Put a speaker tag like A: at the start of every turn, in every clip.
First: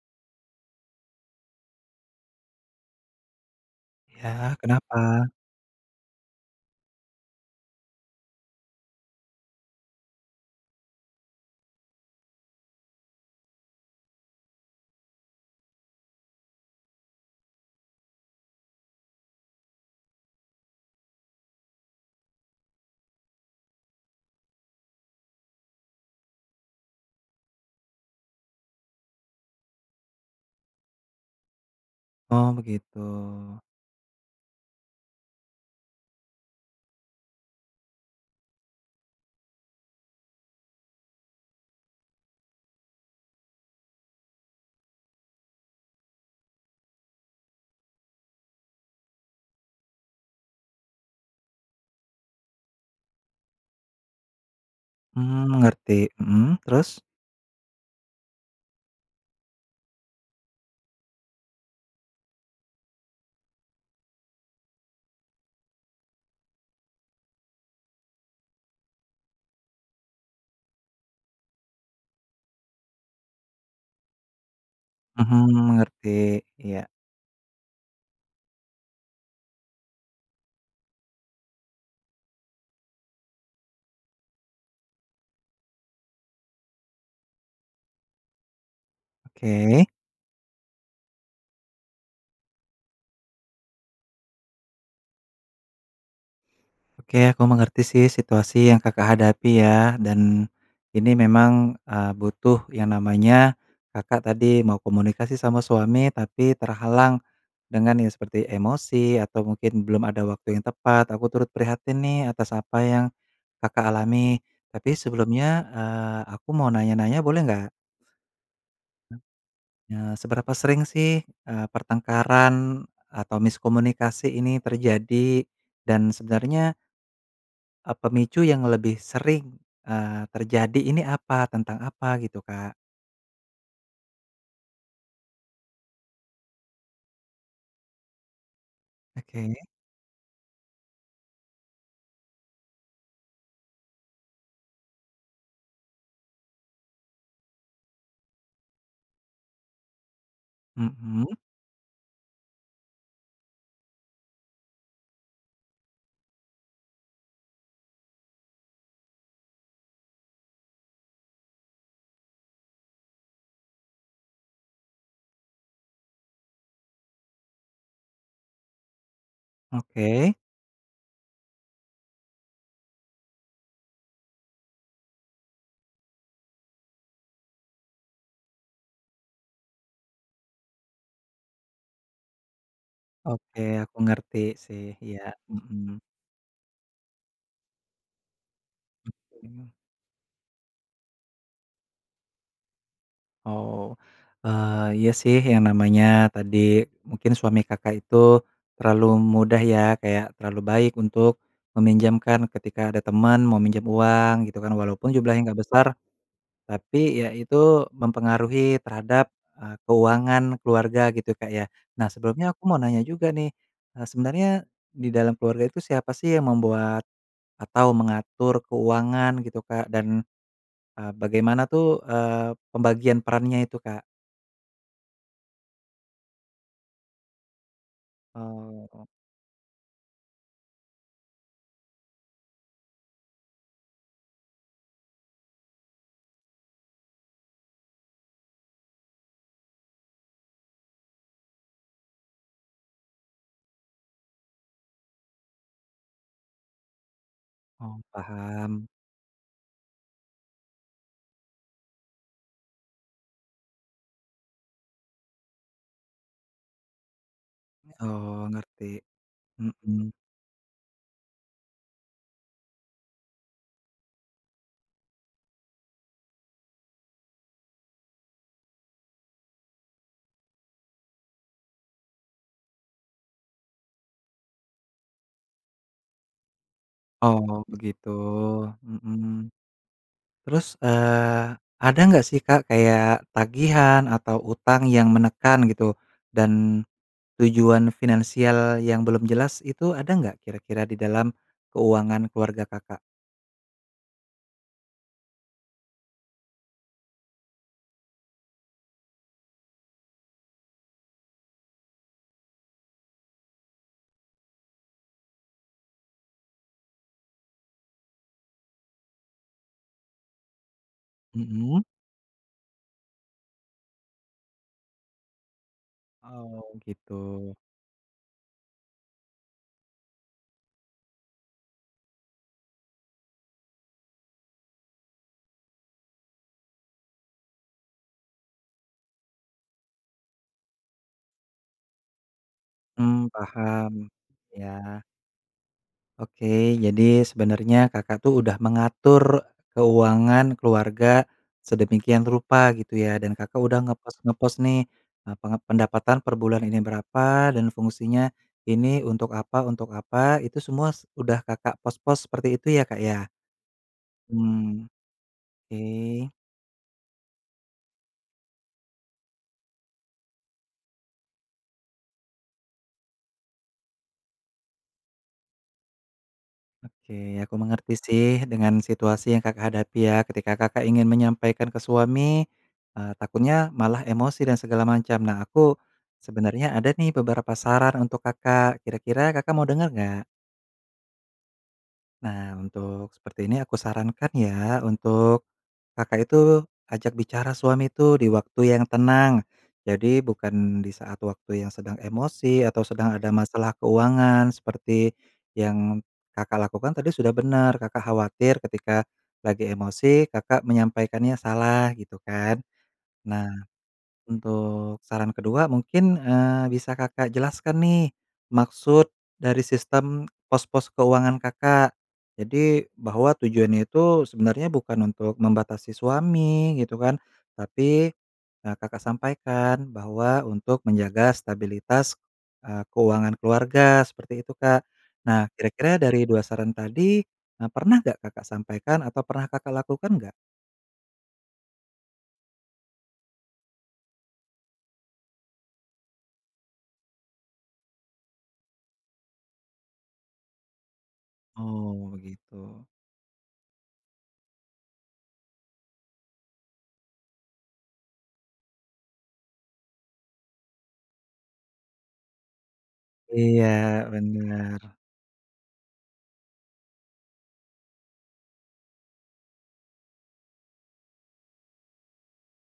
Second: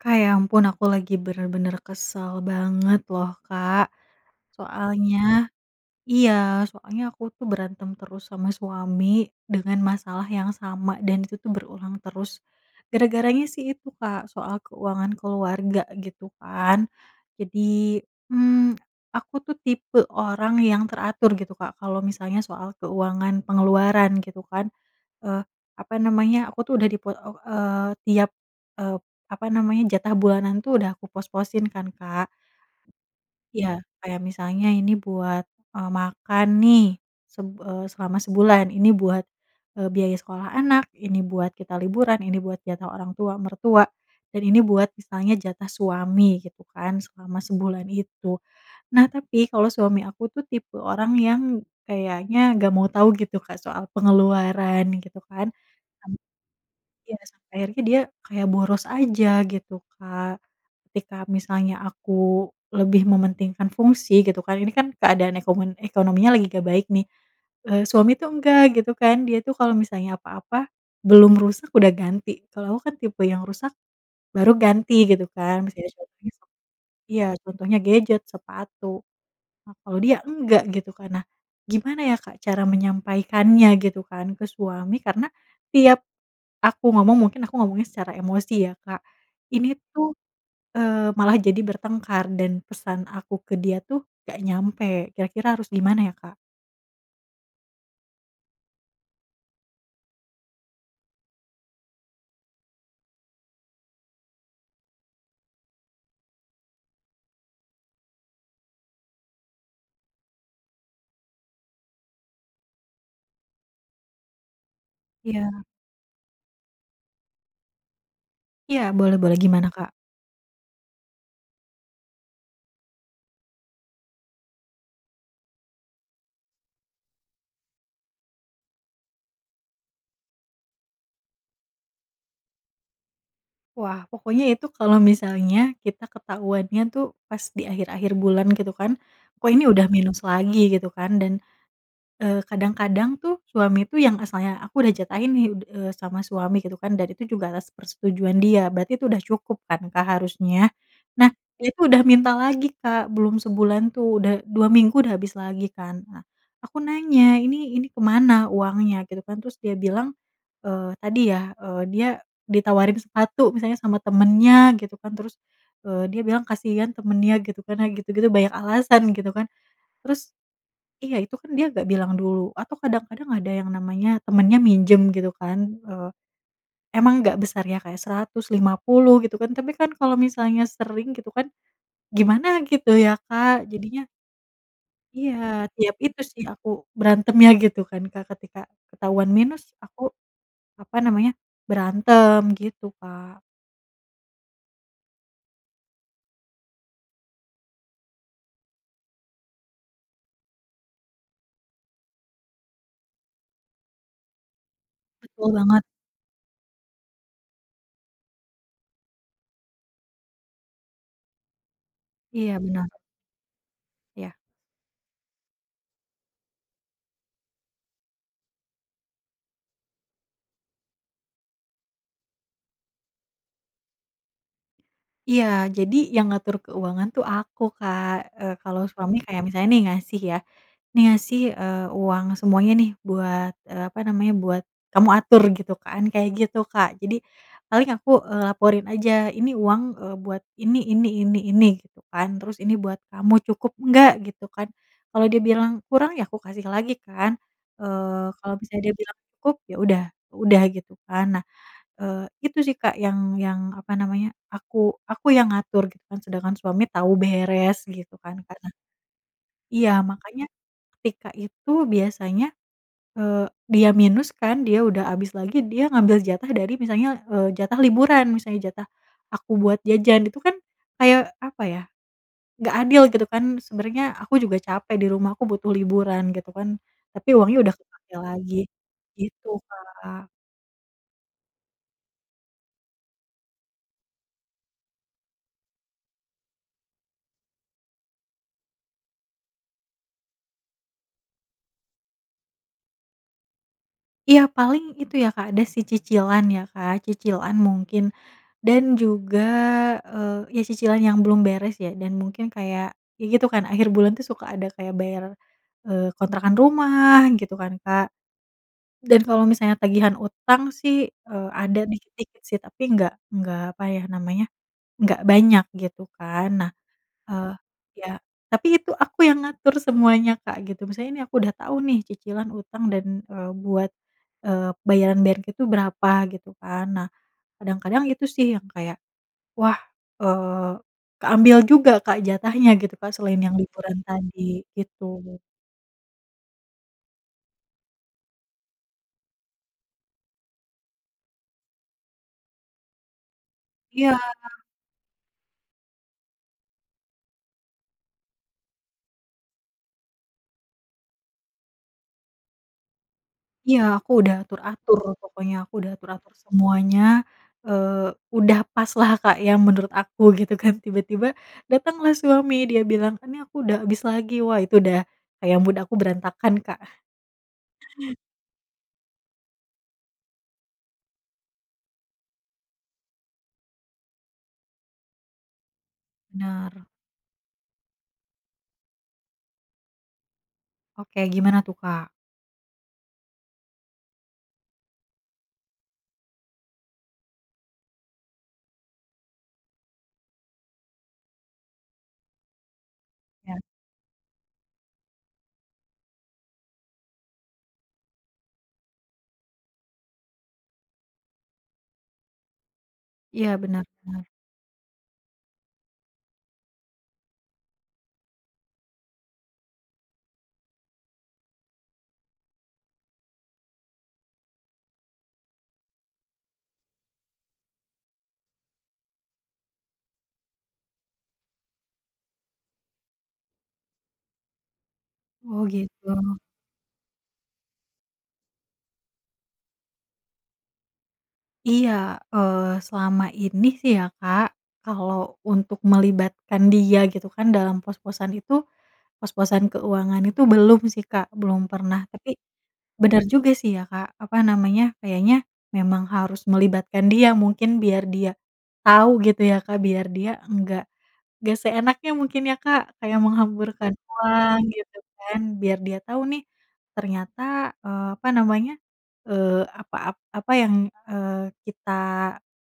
A: Kak, ya ampun aku lagi bener-bener kesel banget loh, Kak.
B: Ya, kenapa?
A: Soalnya iya, soalnya aku tuh berantem terus sama suami dengan masalah yang sama dan itu tuh berulang terus. Gara-garanya sih itu, Kak, soal keuangan keluarga gitu kan. Jadi, mmm, aku tuh tipe orang yang teratur gitu, Kak. Kalau misalnya soal keuangan pengeluaran gitu kan. Eee, apa namanya, aku tuh udah di pe e eee, tiap, eee, apa namanya, jatah bulanan itu udah aku pos-posin kan, Kak.
B: Oh begitu.
A: Iya, kayak misalnya ini buat, eee, makan nih seb eee, selama sebulan, ini buat, eee, biaya sekolah anak, ini buat kita liburan, ini buat jatah orang tua mertua, dan ini buat misalnya jatah suami gitu kan, selama sebulan itu. Nah, tapi kalau suami aku tuh tipe orang yang kayaknya nggak mau tahu gitu, Kak, soal pengeluaran gitu kan.
B: Hmm, ngerti,
A: Sam
B: mhm, terus?
A: iya, sampai akhirnya dia kayak boros aja gitu, Kak. Ketika misalnya aku lebih mementingkan fungsi gitu kan. Ini kan keadaan ekomen ekonominya lagi nggak baik nih. Eee, suami tuh enggak gitu kan. Dia tuh kalau misalnya apa-apa belum rusak udah ganti, kalau aku kan tipe yang rusak baru ganti gitu
B: Mhm,
A: kan masih ada so
B: mengerti.
A: besok
B: Iya.
A: iya, contohnya gadget, sepatu. Nah kalau dia enggak gitu kan. Nah gimana ya, Kak, cara menyampaikannya gitu kan ke suami, karena tiap aku ngomong mungkin aku ngomongnya secara emosi ya, Kak. Ini
B: Oke.
A: tuh, eee, malah jadi bertengkar dan pesan aku ke dia tuh nggak nyampe, kira-kira harus gimana ya, Kak?
B: Oke, aku mengerti sih situasi yang Kakak hadapi ya. Dan ini memang, eee, butuh yang namanya, Kakak tadi mau komunikasi sama suami, tapi terhalang dengan yang seperti emosi atau mungkin belum ada waktu yang tepat. Aku turut prihatin nih atas apa yang Kakak alami. Tapi
A: Iya.
B: sebelumnya, eee, aku mau nanya-nanya boleh nggak?
A: Iya, boleh boleh gimana, Kak?
B: Nah seberapa sering sih, eee, pertengkaran atau miskomunikasi ini terjadi dan sebenarnya Eee, pemicu yang lebih sering, eee, terjadi ini apa? tentang apa gitu, Kak?
A: Wah. Pokoknya itu kalau misalnya kita ketahuannya tuh pas di akhir-akhir bulan gitu kan, "Kok
B: Oke.
A: ini udah minus lagi?" gitu kan, dan, eee, kadang-kadang tuh suami itu yang asalnya aku udah jatahin nih d eee sama suami gitu kan, dan itu juga atas persetujuan dia, berarti itu udah cukup kan, Kak, harusnya.
B: Mhm?
A: Nah, dia itu udah minta lagi, Kak, belum sebulan tuh, udah 2 minggu, udah habis lagi kan. Nah, aku nanya, "Ini ini ke mana uangnya?" gitu kan. Terus dia bilang, eee, tadi ya, eee, dia ditawarin sepatu misalnya sama temannya gitu kan. Terus, eee, dia bilang, kasihan temannya gitu kan, nah gitu-gitu, banyak alasan gitu kan. Terus
B: Oke.
A: iya, itu kan dia nggak bilang dulu atau kadang-kadang ada yang namanya temannya minjem gitu kan, eee, emang nggak besar ya, kayak Rp150.000 gitu kan, tapi kan kalau misalnya sering gitu kan gimana gitu ya,
B: Oke.
A: Kak,
B: Aku
A: jadinya
B: ngerti sih. Iya,
A: Iya, tiap
B: Mhm.
A: itu sih aku berantemnya gitu kan, Kak. Ketika ketahuan minus
B: Mhm.
A: aku, apa namanya, berantem. Gitu, Kak.
B: Oh. Eee, iya sih yang namanya tadi mungkin suami Kakak itu terlalu mudah ya, kayak terlalu baik untuk meminjamkan ketika ada teman mau minjem uang gitu kan. Walaupun jumlahnya
A: Betul
B: nggak
A: banget.
B: besar, tapi ya itu mempengaruhi terhadap, eee, keuangan keluarga gitu, Kak, ya. Nah, sebelumnya
A: Iya
B: aku mau
A: benar.
B: nanya juga nih, eee,
A: Iya.
B: sebenarnya di dalam keluarga itu siapa sih yang membuat atau mengatur keuangan gitu, Kak? Dan, eee, bagaimana tuh, eee, pembagian perannya itu, Kak?
A: Iya jadi yang ngatur keuangan tuh aku Kak, eee, kalo
B: Oh.
A: suami kayak misalnya nih ngasih ya, nih ngasih, eee, uang semuanya nih buat, eee, apa namanya buat kamu atur gitu kan kayak gitu Kak jadi, paling aku, eee, laporin aja ini uang, eee, buat ini ini ini ini gitu kan terus ini buat kamu cukup nggak gitu kan, kalau dia bilang kurang ya aku kasih lagi kan,
B: Oh
A: eee, kalo misalnya
B: paham.
A: dia bilang cukup ya udah udah gitu kan. Nah, eee, itu sih Kak yang yang apa namanya aku aku yang ngatur gitu kan sedangkan suami tahu beres gitu kan
B: Oh
A: Kak nah.
B: ngerti,
A: Iya
B: mhm.
A: makanya, ketika itu biasanya, eee, dia minus kan dia udah abis lagi dia ngambil jatah dari misalnya, eee, jatah liburan misalnya jatah, aku buat jajan itu kan, kayak apa ya. Nggak adil gitu kan sebenernya aku juga capek di rumah aku butuh liburan gitu kan, tapi uangnya
B: Oh
A: udah
B: begitu,
A: kepakai lagi, gitu
B: mhm,
A: Kak.
B: terus, eee, ada nggak sih Kak kayak tagihan atau utang yang menekan gitu, dan, tujuan finansial yang belum jelas itu ada nggak kira-kira di dalam, keuangan keluarga Kakak?
A: Iya, paling itu, ya, Kak, ada, sih, cicilan, ya, Kak, cicilan mungkin. Dan juga, eee, iya cicilan yang belum beres, ya, dan mungkin kayak ya, gitu, kan, akhir bulan, tuh, suka ada kayak bayar, eee, kontrakan rumah gitu, kan, Kak. Dan kalau misalnya tagihan utang, sih, eee, ada
B: Mhm.
A: dikit-dikit, sih, tapi nggak nggak apa, ya, namanya nggak banyak gitu, kan. Nah,
B: Oh,
A: eee,
B: gitu.
A: ya, tapi itu aku yang ngatur semuanya Kak, gitu. Misalnya, nih, aku udah tau, nih, cicilan utang dan, eee, buat, eee, bayaran-bayaran itu berapa gitu, kan. Nah, kadang-kadang itu, sih, yang kayak, wah, eee, keambil juga Kak, jatahnya gitu, kan,
B: Mmm,
A: selain yang liburan
B: paham.
A: tadi,
B: Iya.
A: gitu.
B: Oke. Jadi sebenernya, Kakak, tuh, udah mengatur keuangan keluarga sedemikian rupa gitu, ya. Dan Kakak udah
A: Iya.
B: ngepos-ngepos, nih, e pengep pendapatan per bulan ini berapa dan fungsinya ini untuk apa, untuk apa, itu semua es udah Kakak pos-pos seperti itu, ya, Kak, ya?
A: Iya, aku udah
B: Mmm.
A: atur-atur pokoknya. Aku udah
B: Ke.
A: atur-atur semuanya, eee, udah paslah Kak, ya, menurut aku gitu, kan, tiba-tiba datanglah suami, dia bilang, "Ini aku udah habis lagi." wah itu udah kayak mood aku berantakan, Kak.
B: Oke. Aku mengerti, sih, dengan situasi yang Kakak hadapi, ya, ketika Kakak ingin menyampaikan ke suami, eee, takutnya malah emosi dan segala macam. Nah, aku sebenernya
A: Benar.
B: ada, nih, beberapa saran untuk Kakak. Kira-kira Kakak mau denger nggak?
A: Oke, gimana tuh, Kak?
B: Nah, untuk seperti ini aku sarankan ya, untuk Kakak itu ajak bicara suami itu di waktu yang tenang. Jadi bukan di saat waktu yang sedang emosi atau sedang ada
A: Ya.
B: masalah keuangan seperti yang Kakak lakukan tadi sudah bener, Kakak khawatir ketika lagi emosi Kakak menyampaikannya salah gitu kan.
A: Iya,
B: Nah,
A: bener bener.
B: untuk saran ke-2 mungkin, eee, bisa Kakak jelaskan nih, maksud dari sistem pos-pos keuangan Kakak. Jadi, bahwa tujuannya itu sebenarnya bukan untuk membatasi suami gitu kan. Tapi, e Kakak sampaikan bahwa untuk menjaga stabilitas, eee, keuangan keluarga seperti itu, Kak. Nah,
A: Oh
B: kira-kira
A: gitu.
B: dari 2 saran tadi, e pernah enggak Kakak sampaikan atau pernah Kakak lakukan nggak?
A: Iya, eee, selama ini sih ya, Kak, kalau untuk melibatkan dia gitu kan dalam pos-posan itu, pos-posan keuangan itu belum sih, Kak, belum pernah.
B: Oh
A: Tapi
B: begitu.
A: bener juga sih ya, Kak. Apa namanya, kayaknya memang harus melibatkan dia, mungkin biar dia tau gitu ya, Kak, biar dia nggak nggak seenaknya mungkin ya, Kak, kayak menghamburkan
B: Iya
A: uang
B: bener.
A: gitu kan. Biar dia tau nih ternyata, eee, apa namanya, eee, apa, ap apa yang, eee, kita,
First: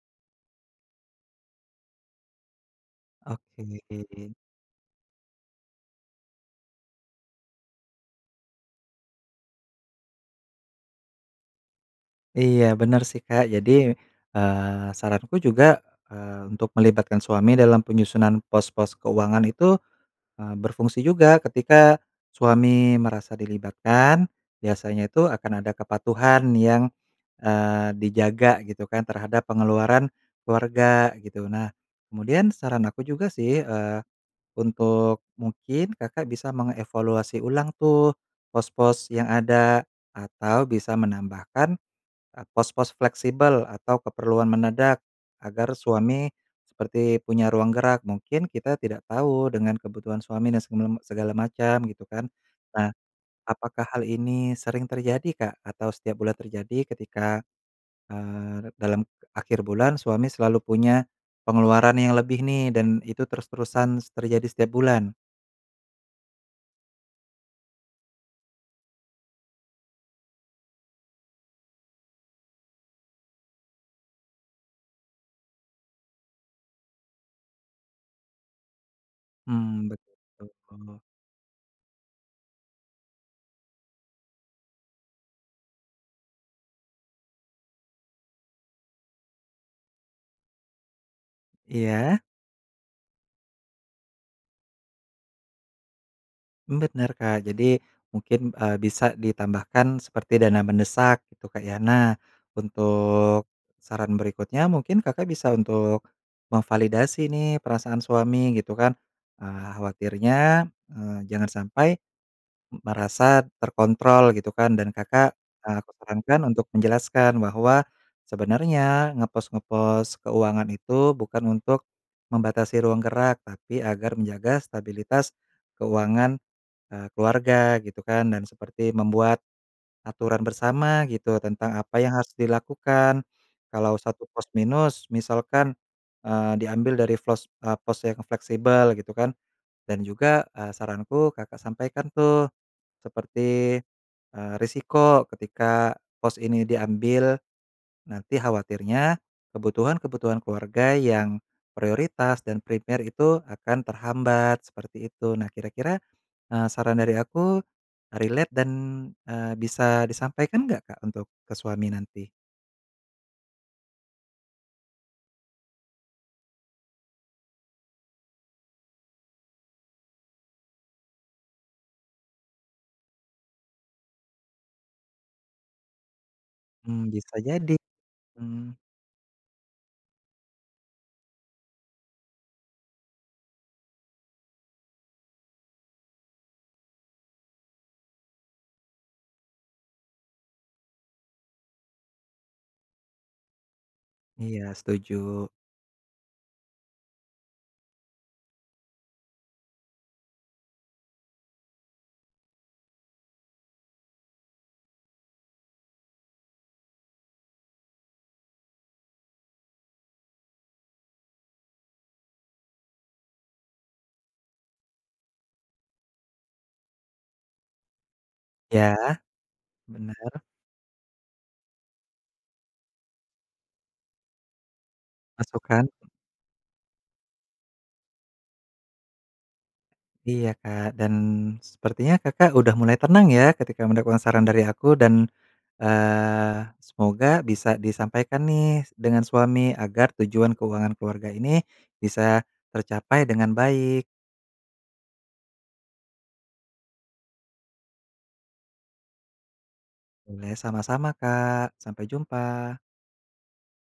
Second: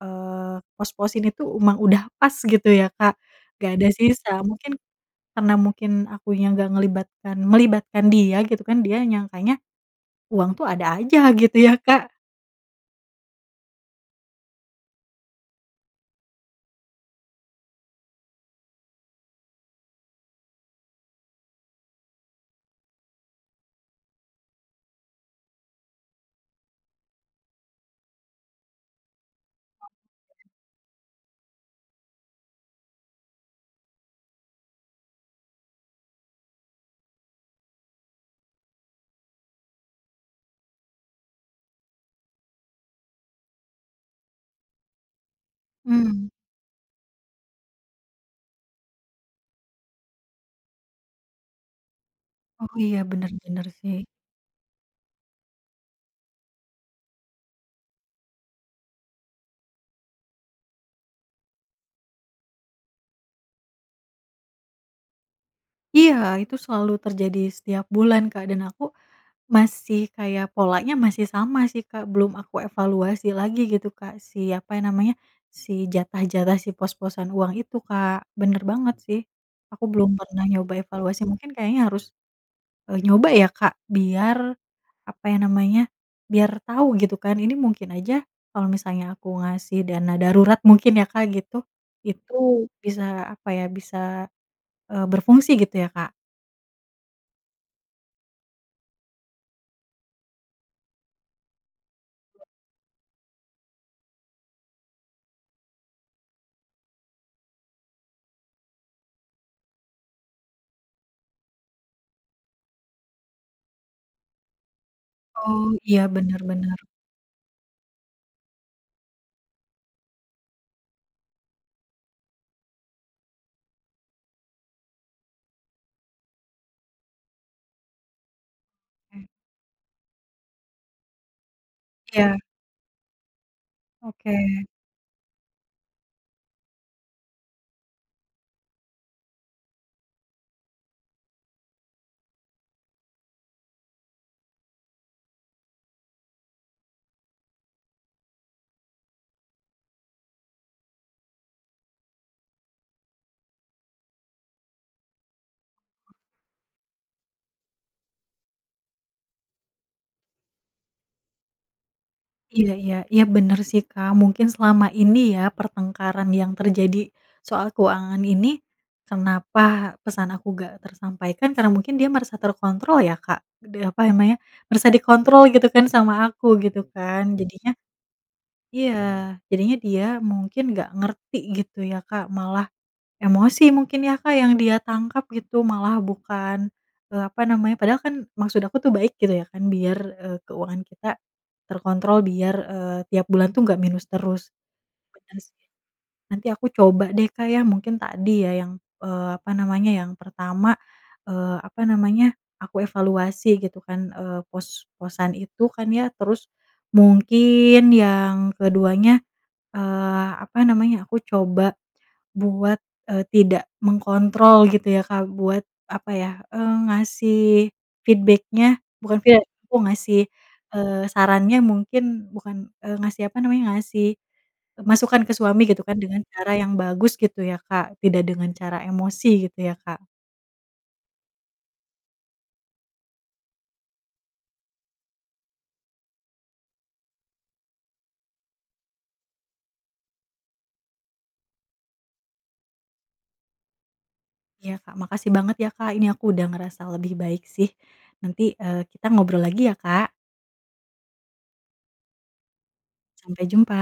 A: eee, pos-posin itu emang udah pas gitu ya, Kak.
B: Oke.
A: Nggak ada sisa mungkin karena mungkin akunya nggak ngelibatkan melibatkan dia gitu kan. Dia nyangkanya uang tuh ada aja gitu ya, Kak?
B: Iya bener sih, Kak. Jadi, eee, saranku juga, eee, untuk melibatkan suami dalam penyusunan pos-pos keuangan itu, eee, berfungsi juga. Ketika suami merasa dilibatkan, biasanya itu akan ada kepatuhan yang, eee, dijaga gitu kan terhadap pengeluaran
A: Oke.
B: keluarga gitu. Nah, kemudian saran aku juga sih, eee, untuk mungkin Kakak bisa mengevaluasi ulang tuh pos-pos yang ada atau bisa menambahkan, e pos-pos fleksibel atau keperluan mendadak, agar
A: Mmm.
B: suami seperti punya ruang gerak. Mungkin kita tidak tahu dengan kebutuhan suami dan semelem segala macem gitu kan.
A: Oh
B: Nah,
A: iya, bener, bener
B: apakah
A: sih.
B: hal ini sering terjadi, Kak? Atau setiap bulan terjadi ketika, eee, dalam akhir bulan suami selalu punya pengeluaran yang lebih nih, dan itu terus-terusan s terjadi setiap bulan?
A: Iya, itu selalu terjadi setiap bulan, Kak, dan aku masih kayak polanya masih sama sih, Kak. Belum aku evaluasi lagi gitu, Kak, si, apa ya namanya, si jatah-jatah, si pos-posan uang itu, Kak. Bener banget sih. Aku
B: Hmm
A: belum pernah nyoba
B: betul.
A: evaluasi, mungkin kayaknya harus, eee, nyoba ya, Kak. Biar, apa ya namanya, biar tau gitu kan. Ini mungkin aja kalau misalnya aku ngasih dana darurat, mungkin ya, Kak, gitu.
B: Iya.
A: Itu, bisa, apa ya, bisa, eee, berfungsi gitu ya, Kak?
B: Bener, Kak. Jadi mungkin, eee, bisa ditambahkan seperti dana mendesak gitu, Kak, ya. Nah, untuk saran berikutnya mungkin Kakak bisa untuk memvalidasi nih perasaan suami gitu kan. Eee, khawatirnya, eee, jangan sampai m merasa terkontrol gitu kan. Dan, Kakak,
A: Oh.
B: aku
A: Iya bener
B: sarankan untuk
A: bener.
B: menjelaskan bahwa sebenernya ngepos-ngepos keuangan itu bukan untuk membatasi ruang gerak, tapi agar menjaga stabilitas keuangan, eee, keluarga gitu kan, dan seperti
A: Hmm.
B: membuat aturan bersama gitu tentang apa yang harus
A: Iya.
B: dilakukan. Kalau satu
A: Oke.
B: pos minus, misalkan, eee, diambil dari flos eee, pos yang fleksibel gitu kan. Dan juga, eee, saranku Kakak sampaikan tuh seperti, eee, resiko ketika pos ini diambil, nanti khawatirnya kebutuhan-kebutuhan keluarga yang prioritas dan prepare itu akan terhambat, seperti itu. Nah, kira-kira, eee, saran dari aku relate dan, eee, bisa disampaikan enggak, Kak, untuk ke suami nanti?
A: Iya iya. Iya, bener sih, Kak. Mungkin selama ini ya pertengkaran yang terjadi soal keuangan ini, kenapa pesan aku nggak tersampaikan, karena mungkin dia merasa terkontrol ya, Kak. Deh apa ya namanya, merasa dikontrol gitu kan sama aku gitu
B: Mmm
A: kan,
B: bisa
A: jadinya
B: jadi. Mmm.
A: iya. Jadinya dia mungkin nggak ngerti gitu ya, Kak, malah emosi mungkin ya, Kak, yang dia tangkap gitu malah bukan, eee, apa namanya padahal kan maksud aku tuh baik gitu ya kan, biar, eee, keuangan kita terkontrol, biar, eee, tiap bulan tuh nggak minus terus.
B: Iya
A: Bener
B: setuju.
A: sih. Nanti aku coba deh, Kak, ya, mungkin tadi ya yang, eee, apa namanya, yang pertama, eee, apa namanya aku evaluasi gitu kan, eee, pos-posan itu kan ya. Terus mungkin yang ke-2-nya, eee, apa namanya, aku coba buat, eee, tidak mengkontrol gitu ya, Kak, buat, apa ya, eee, ngasih feedback-nya
B: Ya.
A: bukan feedba aku ngasih,
B: Bener.
A: eee, sarannya, mungkin bukan, eee, ngasih, apa namanya, ngasih masukan ke suami gitu
B: Masukan.
A: kan dengan cara yang bagus gitu ya, Kak, tidak dengan cara emosi gitu ya, Kak.
B: Iya, Kak, dan sepertinya Kakak udah mulai tenang ya, ketika mendengarkan saran dari aku, dan, eee, semoga bisa disampaikan nih dengan suami agar tujuan keuangan keluarga ini bisa tercapai dengan baik.
A: Iya Kak. Makasih banget ya, Kak. Ini aku udah ngerasa lebih baik sih. Nanti, eee, kita ngobrol lagi ya, Kak.
B: Boleh, sama-sama Kak. Sampai jumpa.
A: Sampai jumpa.